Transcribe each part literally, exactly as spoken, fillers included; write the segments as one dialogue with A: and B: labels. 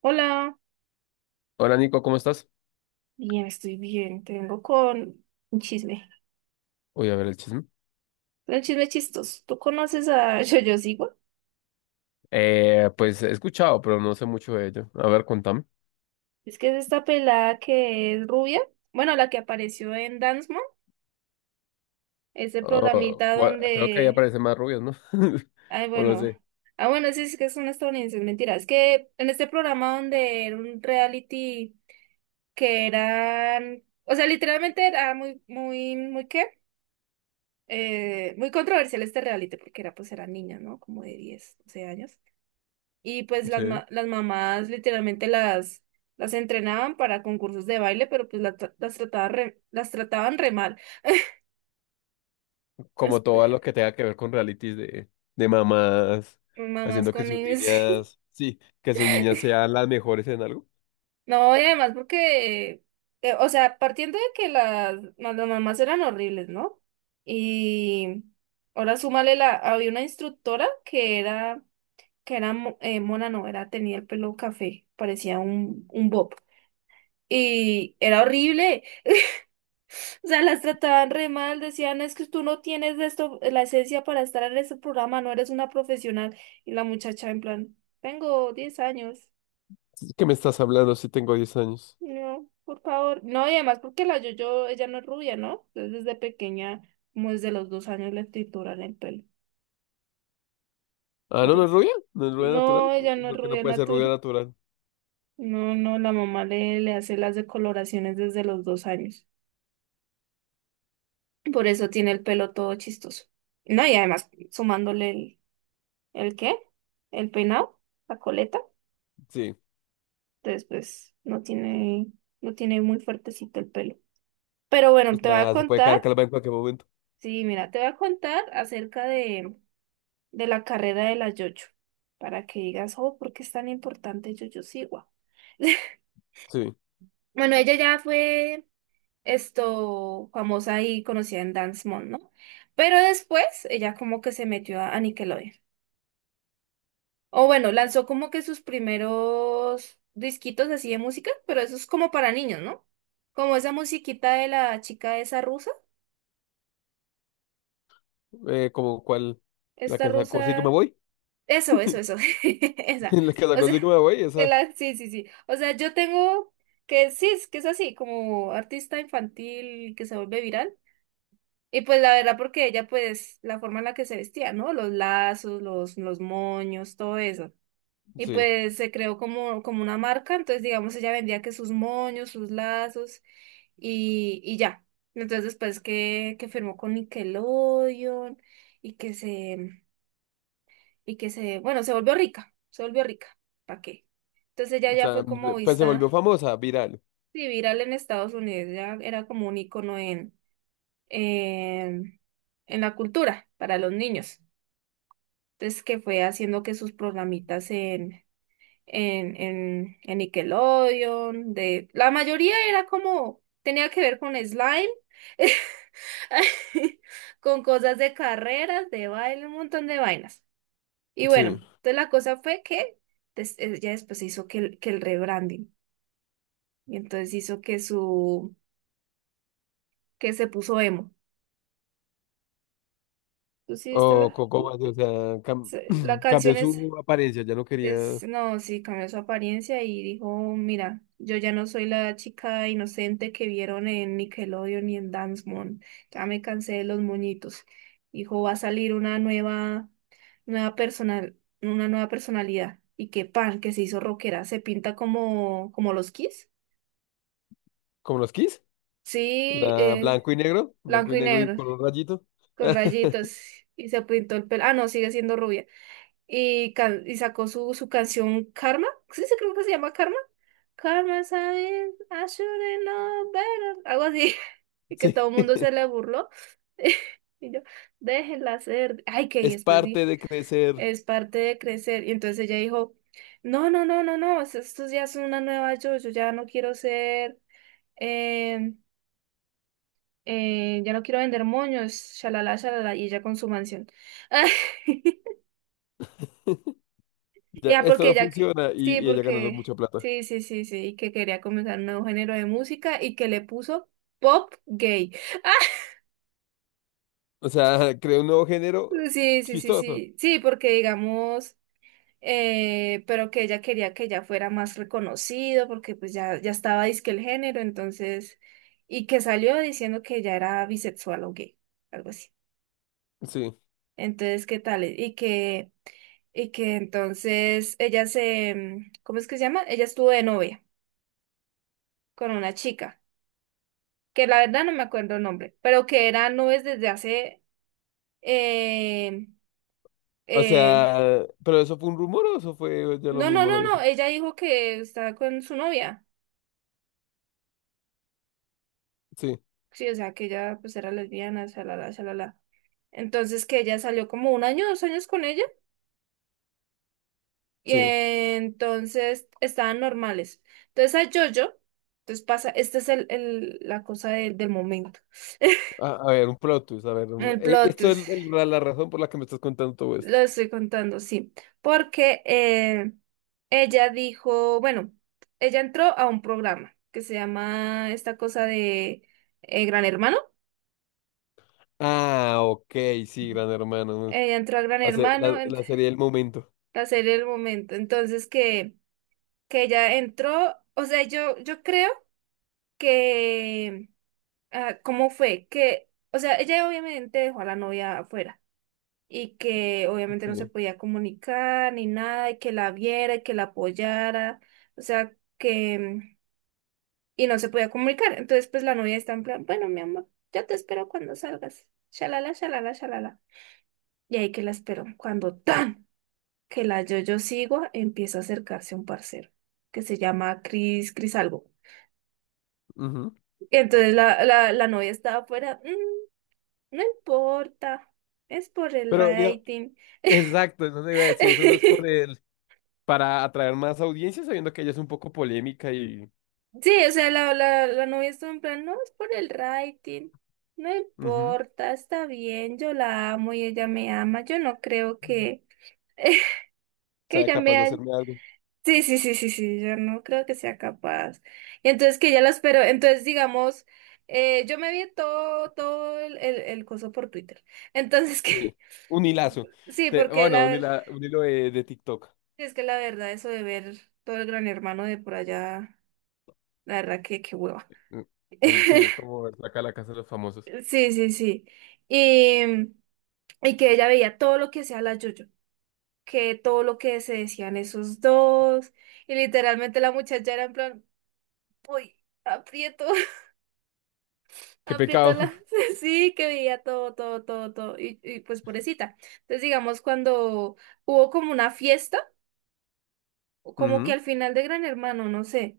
A: Hola,
B: Hola Nico, ¿cómo estás?
A: bien, estoy bien. Te vengo con un chisme.
B: Voy a ver el chisme.
A: Un chisme chistoso. ¿Tú conoces a Yo-Yo Siwa?
B: Eh, pues he escuchado, pero no sé mucho de ello. A ver, contame.
A: Es que es esta pelada que es rubia. Bueno, la que apareció en Dance Mom. Ese
B: Oh,
A: programita
B: gua- creo que ahí
A: donde...
B: aparecen más rubios, ¿no?
A: Ay,
B: O lo
A: bueno.
B: sé.
A: Ah, bueno, sí, es que son estadounidenses. Mentira. Es que en este programa donde era un reality que eran, o sea, literalmente era muy, muy, muy qué, eh, muy controversial este reality porque era, pues, eran niñas, ¿no? Como de diez, doce años. Y pues las,
B: Sí.
A: ma- las mamás literalmente las, las entrenaban para concursos de baile, pero pues la tra- las, trataban re, las trataban re mal.
B: Como
A: Es-
B: todo
A: eh,
B: lo que tenga que ver con realities de, de mamás,
A: Mamás
B: haciendo que
A: con
B: sus
A: ellos.
B: niñas, sí, que sus niñas sean las mejores en algo.
A: No, y además porque, eh, o sea, partiendo de que las, las mamás eran horribles, ¿no? Y ahora súmale la, había una instructora que era, que era mo- eh, mona, no, era, tenía el pelo café, parecía un, un bob. Y era horrible. O sea, las trataban re mal, decían, es que tú no tienes de esto, eh, la esencia para estar en este programa, no eres una profesional. Y la muchacha en plan, tengo diez años.
B: ¿Qué me estás hablando si tengo diez años?
A: No, por favor. No, y además porque la Yoyo, ella no es rubia, ¿no? Entonces desde pequeña, como desde los dos años le trituran el pelo,
B: Ah,
A: por
B: no, no es
A: eso.
B: rubia, no es rubia
A: No,
B: natural.
A: ella no es
B: ¿Por qué no
A: rubia
B: puede ser rubia
A: natural.
B: natural?
A: No, no, la mamá le, le hace las decoloraciones desde los dos años. Por eso tiene el pelo todo chistoso. No, y además sumándole el... ¿El qué? El peinado, la coleta.
B: Sí.
A: Entonces, pues no tiene, no tiene muy fuertecito el pelo. Pero bueno,
B: O
A: te voy a
B: sea, se puede
A: contar,
B: caer calva en cualquier momento.
A: sí, mira, te voy a contar acerca de, de la carrera de la Yoyo, para que digas, oh, ¿por qué es tan importante Yoyo Siwa?
B: Sí.
A: Bueno, ella ya fue esto famosa y conocida en Dance Mom, ¿no? Pero después ella como que se metió a a Nickelodeon. O bueno, lanzó como que sus primeros disquitos así de música, pero eso es como para niños, ¿no? Como esa musiquita de la chica esa rusa,
B: Eh, como cuál, la
A: esta
B: que sacó, sí que me
A: rusa,
B: voy.
A: eso, eso, eso, esa.
B: En la que
A: O
B: sacó
A: sea,
B: Sigma, güey,
A: de
B: esa,
A: la- sí, sí, sí. O sea, yo tengo que, sí, es que es así, como artista infantil que se vuelve viral. Y pues la verdad, porque ella, pues, la forma en la que se vestía, ¿no? Los lazos, los, los moños, todo eso. Y
B: sí.
A: pues se creó como, como una marca, entonces digamos ella vendía que sus moños, sus lazos y, y ya. Entonces después que, que firmó con Nickelodeon y que se, y que se, bueno, se volvió rica, se volvió rica, ¿para qué? Entonces ella
B: O
A: ya
B: sea,
A: fue como
B: pues se volvió
A: vista,
B: famosa, viral.
A: sí, viral en Estados Unidos, ya era como un icono en, en, en la cultura para los niños. Entonces que fue haciendo que sus programitas en en, en, en Nickelodeon, de la mayoría era como, tenía que ver con slime, con cosas de carreras, de baile, un montón de vainas. Y bueno,
B: Sí.
A: entonces la cosa fue que des- eh, ya después se hizo que el, que el rebranding, y entonces hizo que su, que se puso emo. ¿Tú sí
B: O
A: viste la,
B: Coco Base, o sea, cam-
A: se- la
B: cambió
A: canción es...
B: su apariencia, ya no quería
A: Es, no, sí, cambió su apariencia y dijo, mira, yo ya no soy la chica inocente que vieron en Nickelodeon y en Dance Moon, ya me cansé de los moñitos. Dijo, va a salir una nueva, nueva personal, una nueva personalidad. Y que pan, que se hizo rockera, se pinta como, como los Kiss.
B: como los Kiss.
A: Sí,
B: O sea,
A: eh,
B: blanco y negro, blanco
A: blanco
B: y
A: y
B: negro y
A: negro,
B: color rayito.
A: con rayitos, y se pintó el pelo. Ah, no, sigue siendo rubia. Y, can- y sacó su, su canción Karma. Sí, sí, creo que se llama Karma. Karma, ¿sabes? I should've known better. Algo así. Y que
B: Sí,
A: todo el mundo se le burló. Y yo, déjenla ser. Ay, que y
B: es
A: después
B: parte
A: dije,
B: de crecer.
A: es parte de crecer. Y entonces ella dijo, no, no, no, no, no, es- esto ya es una nueva yo. Yo ya no quiero ser, eh, eh, ya no quiero vender moños, shalala, shalala. Y ella con su mansión.
B: Ya,
A: Ya,
B: esto
A: porque
B: no
A: ya, que-
B: funciona y,
A: sí,
B: y ella ganando
A: porque,
B: mucha plata.
A: sí, sí, sí, sí, que quería comenzar un nuevo género de música y que le puso pop gay.
B: O sea, creó un nuevo género
A: Sí, sí, sí,
B: chistoso.
A: sí, sí, porque digamos, eh, pero que ella quería que ya fuera más reconocido, porque pues ya, ya estaba disque el género, entonces, y que salió diciendo que ya era bisexual o gay, algo así.
B: Sí.
A: Entonces, ¿qué tal? Y que, y que entonces ella se, mm, ¿cómo es que se llama? Ella estuvo de novia con una chica. Que la verdad no me acuerdo el nombre, pero que era nubes desde hace... eh,
B: O
A: eh,
B: sea, pero eso fue un rumor o eso fue, ya lo
A: no, no,
B: mismo lo
A: no, no,
B: dijo.
A: ella dijo que estaba con su novia.
B: Sí,
A: Sí, o sea, que ella pues era lesbiana, shalala, shalala. Entonces que ella salió como un año, dos años con ella y
B: sí.
A: eh, entonces estaban normales. Entonces a Jojo, entonces pasa, esta es el, el- la cosa del del momento,
B: A, a ver, un plot twist, a ver. un-
A: el
B: eh,
A: plot
B: Esto es
A: twist.
B: el- la, la razón por la que me estás contando todo
A: Lo
B: esto.
A: estoy contando, sí, porque eh, ella dijo, bueno, ella entró a un programa que se llama esta cosa de eh, Gran Hermano.
B: Ah, ok, sí, Gran Hermano. Mm,
A: Ella entró a Gran
B: La, se-
A: Hermano,
B: la-
A: en
B: la serie del momento.
A: la serie del momento. Entonces que, que ella entró, o sea, yo, yo creo que, ah, ¿cómo fue? Que, o sea, ella obviamente dejó a la novia afuera. Y que obviamente no se
B: Sí.
A: podía comunicar ni nada, y que la viera y que la apoyara, o sea, que, y no se podía comunicar. Entonces, pues la novia está en plan, bueno, mi amor, yo te espero cuando salgas. Shalala, shalala, shalala. Y ahí que la espero, cuando tan que la yo-yo sigo, empieza a acercarse un parcero que se llama Cris, Cris algo.
B: Ujú.
A: Y entonces la, la, la novia estaba afuera, "Mm, no importa, es por el
B: Pero, digo
A: rating."
B: exacto, eso te iba a decir, eso no es por el, para atraer más audiencia, sabiendo que ella es un poco polémica y
A: Sí, o sea, la, la, la novia estuvo en plan, no, es por el rating, no
B: ujú,
A: importa, está bien, yo la amo y ella me ama, yo no creo que, que
B: sea
A: ella
B: capaz
A: me
B: de
A: ha-
B: hacerme algo.
A: Sí, sí, sí, sí, sí, yo no creo que sea capaz. Y entonces que ella la esperó, entonces digamos, eh, yo me vi todo, todo el, el, el coso por Twitter. Entonces que,
B: Sí. Un hilazo.
A: sí,
B: Te-
A: porque
B: bueno,
A: la
B: un,
A: verdad,
B: hila- un hilo de, de TikTok.
A: es que la verdad, eso de ver todo el Gran Hermano de por allá, la verdad que qué hueva.
B: Mm, el- sí, es como sacar la casa de los famosos.
A: Sí, sí, sí. Y, mm, y que ella veía todo lo que hacía la Yoyo, que todo lo que se decían esos dos. Y literalmente la muchacha era en plan, uy, aprieto,
B: Qué
A: aprieto
B: pecado.
A: la. Sí, que veía todo, todo, todo, todo. Y, y pues pobrecita. Entonces, digamos, cuando hubo como una fiesta. O como que
B: Ujú.
A: al final de Gran Hermano, no sé.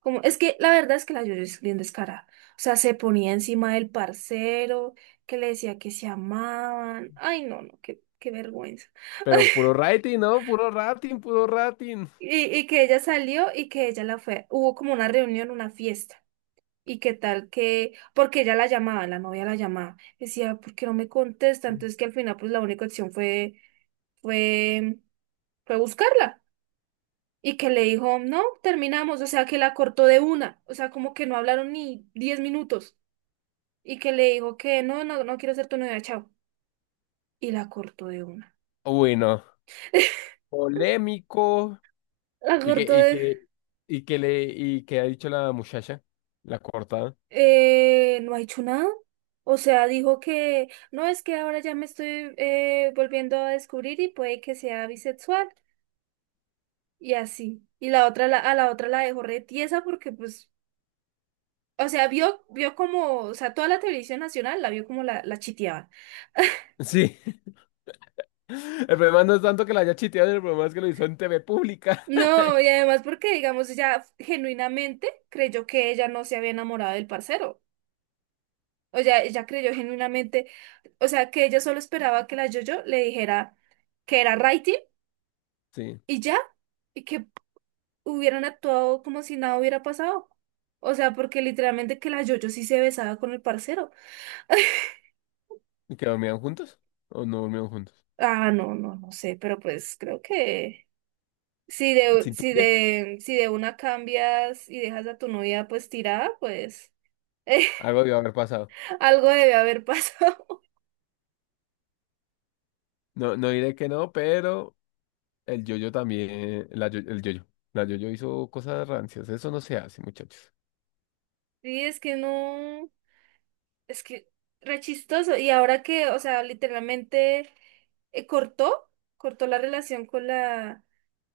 A: Como, es que la verdad es que la Yoyo es bien descarada. O sea, se ponía encima del parcero, que le decía que se amaban. Ay, no, no, qué, qué vergüenza.
B: Pero puro rating, ¿no? Puro rating, puro rating.
A: Y, y que ella salió y que ella la fue. Hubo como una reunión, una fiesta. Y qué tal que, porque ella la llamaba, la novia la llamaba. Decía, ¿por qué no me contesta? Entonces que al final, pues la única opción fue, fue, fue buscarla. Y que le dijo, no, terminamos, o sea, que la cortó de una, o sea, como que no hablaron ni diez minutos. Y que le dijo que no, no, no quiero ser tu novia, chao. Y la cortó de una.
B: Bueno, polémico.
A: La
B: Y que,
A: cortó
B: y
A: de...
B: que, y que le, y que ha dicho la muchacha, la cortada.
A: eh, no ha hecho nada. O sea, dijo que no, es que ahora ya me estoy eh, volviendo a descubrir y puede que sea bisexual. Y así. Y la otra, la, a la otra la dejó re tiesa porque pues, o sea, vio, vio como, o sea, toda la televisión nacional la vio como la, la chiteaban.
B: Sí. El problema no es tanto que la haya chiteado, el problema es que lo hizo en T V pública.
A: No, y además porque, digamos, ella genuinamente creyó que ella no se había enamorado del parcero. O sea, ella creyó genuinamente, o sea, que ella solo esperaba que la Jojo le dijera que era Righty
B: Sí.
A: y ya, y que hubieran actuado como si nada hubiera pasado. O sea, porque literalmente que la Jojo sí se besaba con el parcero.
B: ¿Y que dormían juntos? ¿O no dormían juntos?
A: Ah, no, no, no sé, pero pues creo que si de,
B: ¿Se
A: si
B: intuye?
A: de, si de una cambias y dejas a tu novia pues tirada, pues...
B: Algo debió haber pasado.
A: Algo debe haber pasado.
B: No, no diré que no, pero el yoyo también, la yo- el yoyo. La yoyo hizo cosas rancias. Eso no se hace, muchachos.
A: Sí, es que no, es que re chistoso. Y ahora que, o sea, literalmente eh, cortó, cortó la relación con la,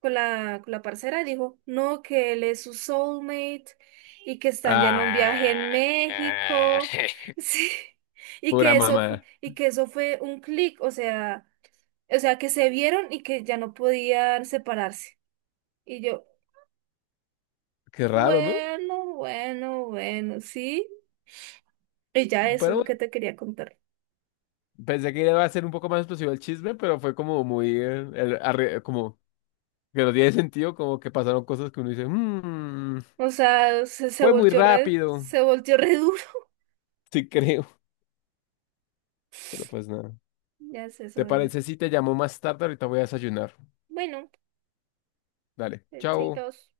A: con la, con la parcera, dijo, no, que él es su soulmate y que están ya en un viaje en
B: Ah.
A: México. Sí. Y
B: Pura
A: que eso fue,
B: mamá.
A: y que eso fue un clic, o sea, o sea, que se vieron y que ya no podían separarse. Y yo,
B: Qué raro, ¿no?
A: bueno, bueno, bueno, sí. Y ya eso es
B: Pero
A: lo
B: bueno,
A: que te quería contar.
B: pensé que iba a ser un poco más explosivo el chisme, pero fue como muy, eh, el- arre- como que no tiene sentido, como que pasaron cosas que uno dice, "Mm,
A: O sea, se, se
B: fue muy
A: volteó re,
B: rápido,
A: se volteó re duro.
B: sí creo, pero pues nada".
A: Ya es eso,
B: ¿Te
A: bebé.
B: parece si te llamo más tarde? Ahorita voy a desayunar.
A: Bueno,
B: Dale,
A: eh,
B: chao.
A: chaitos.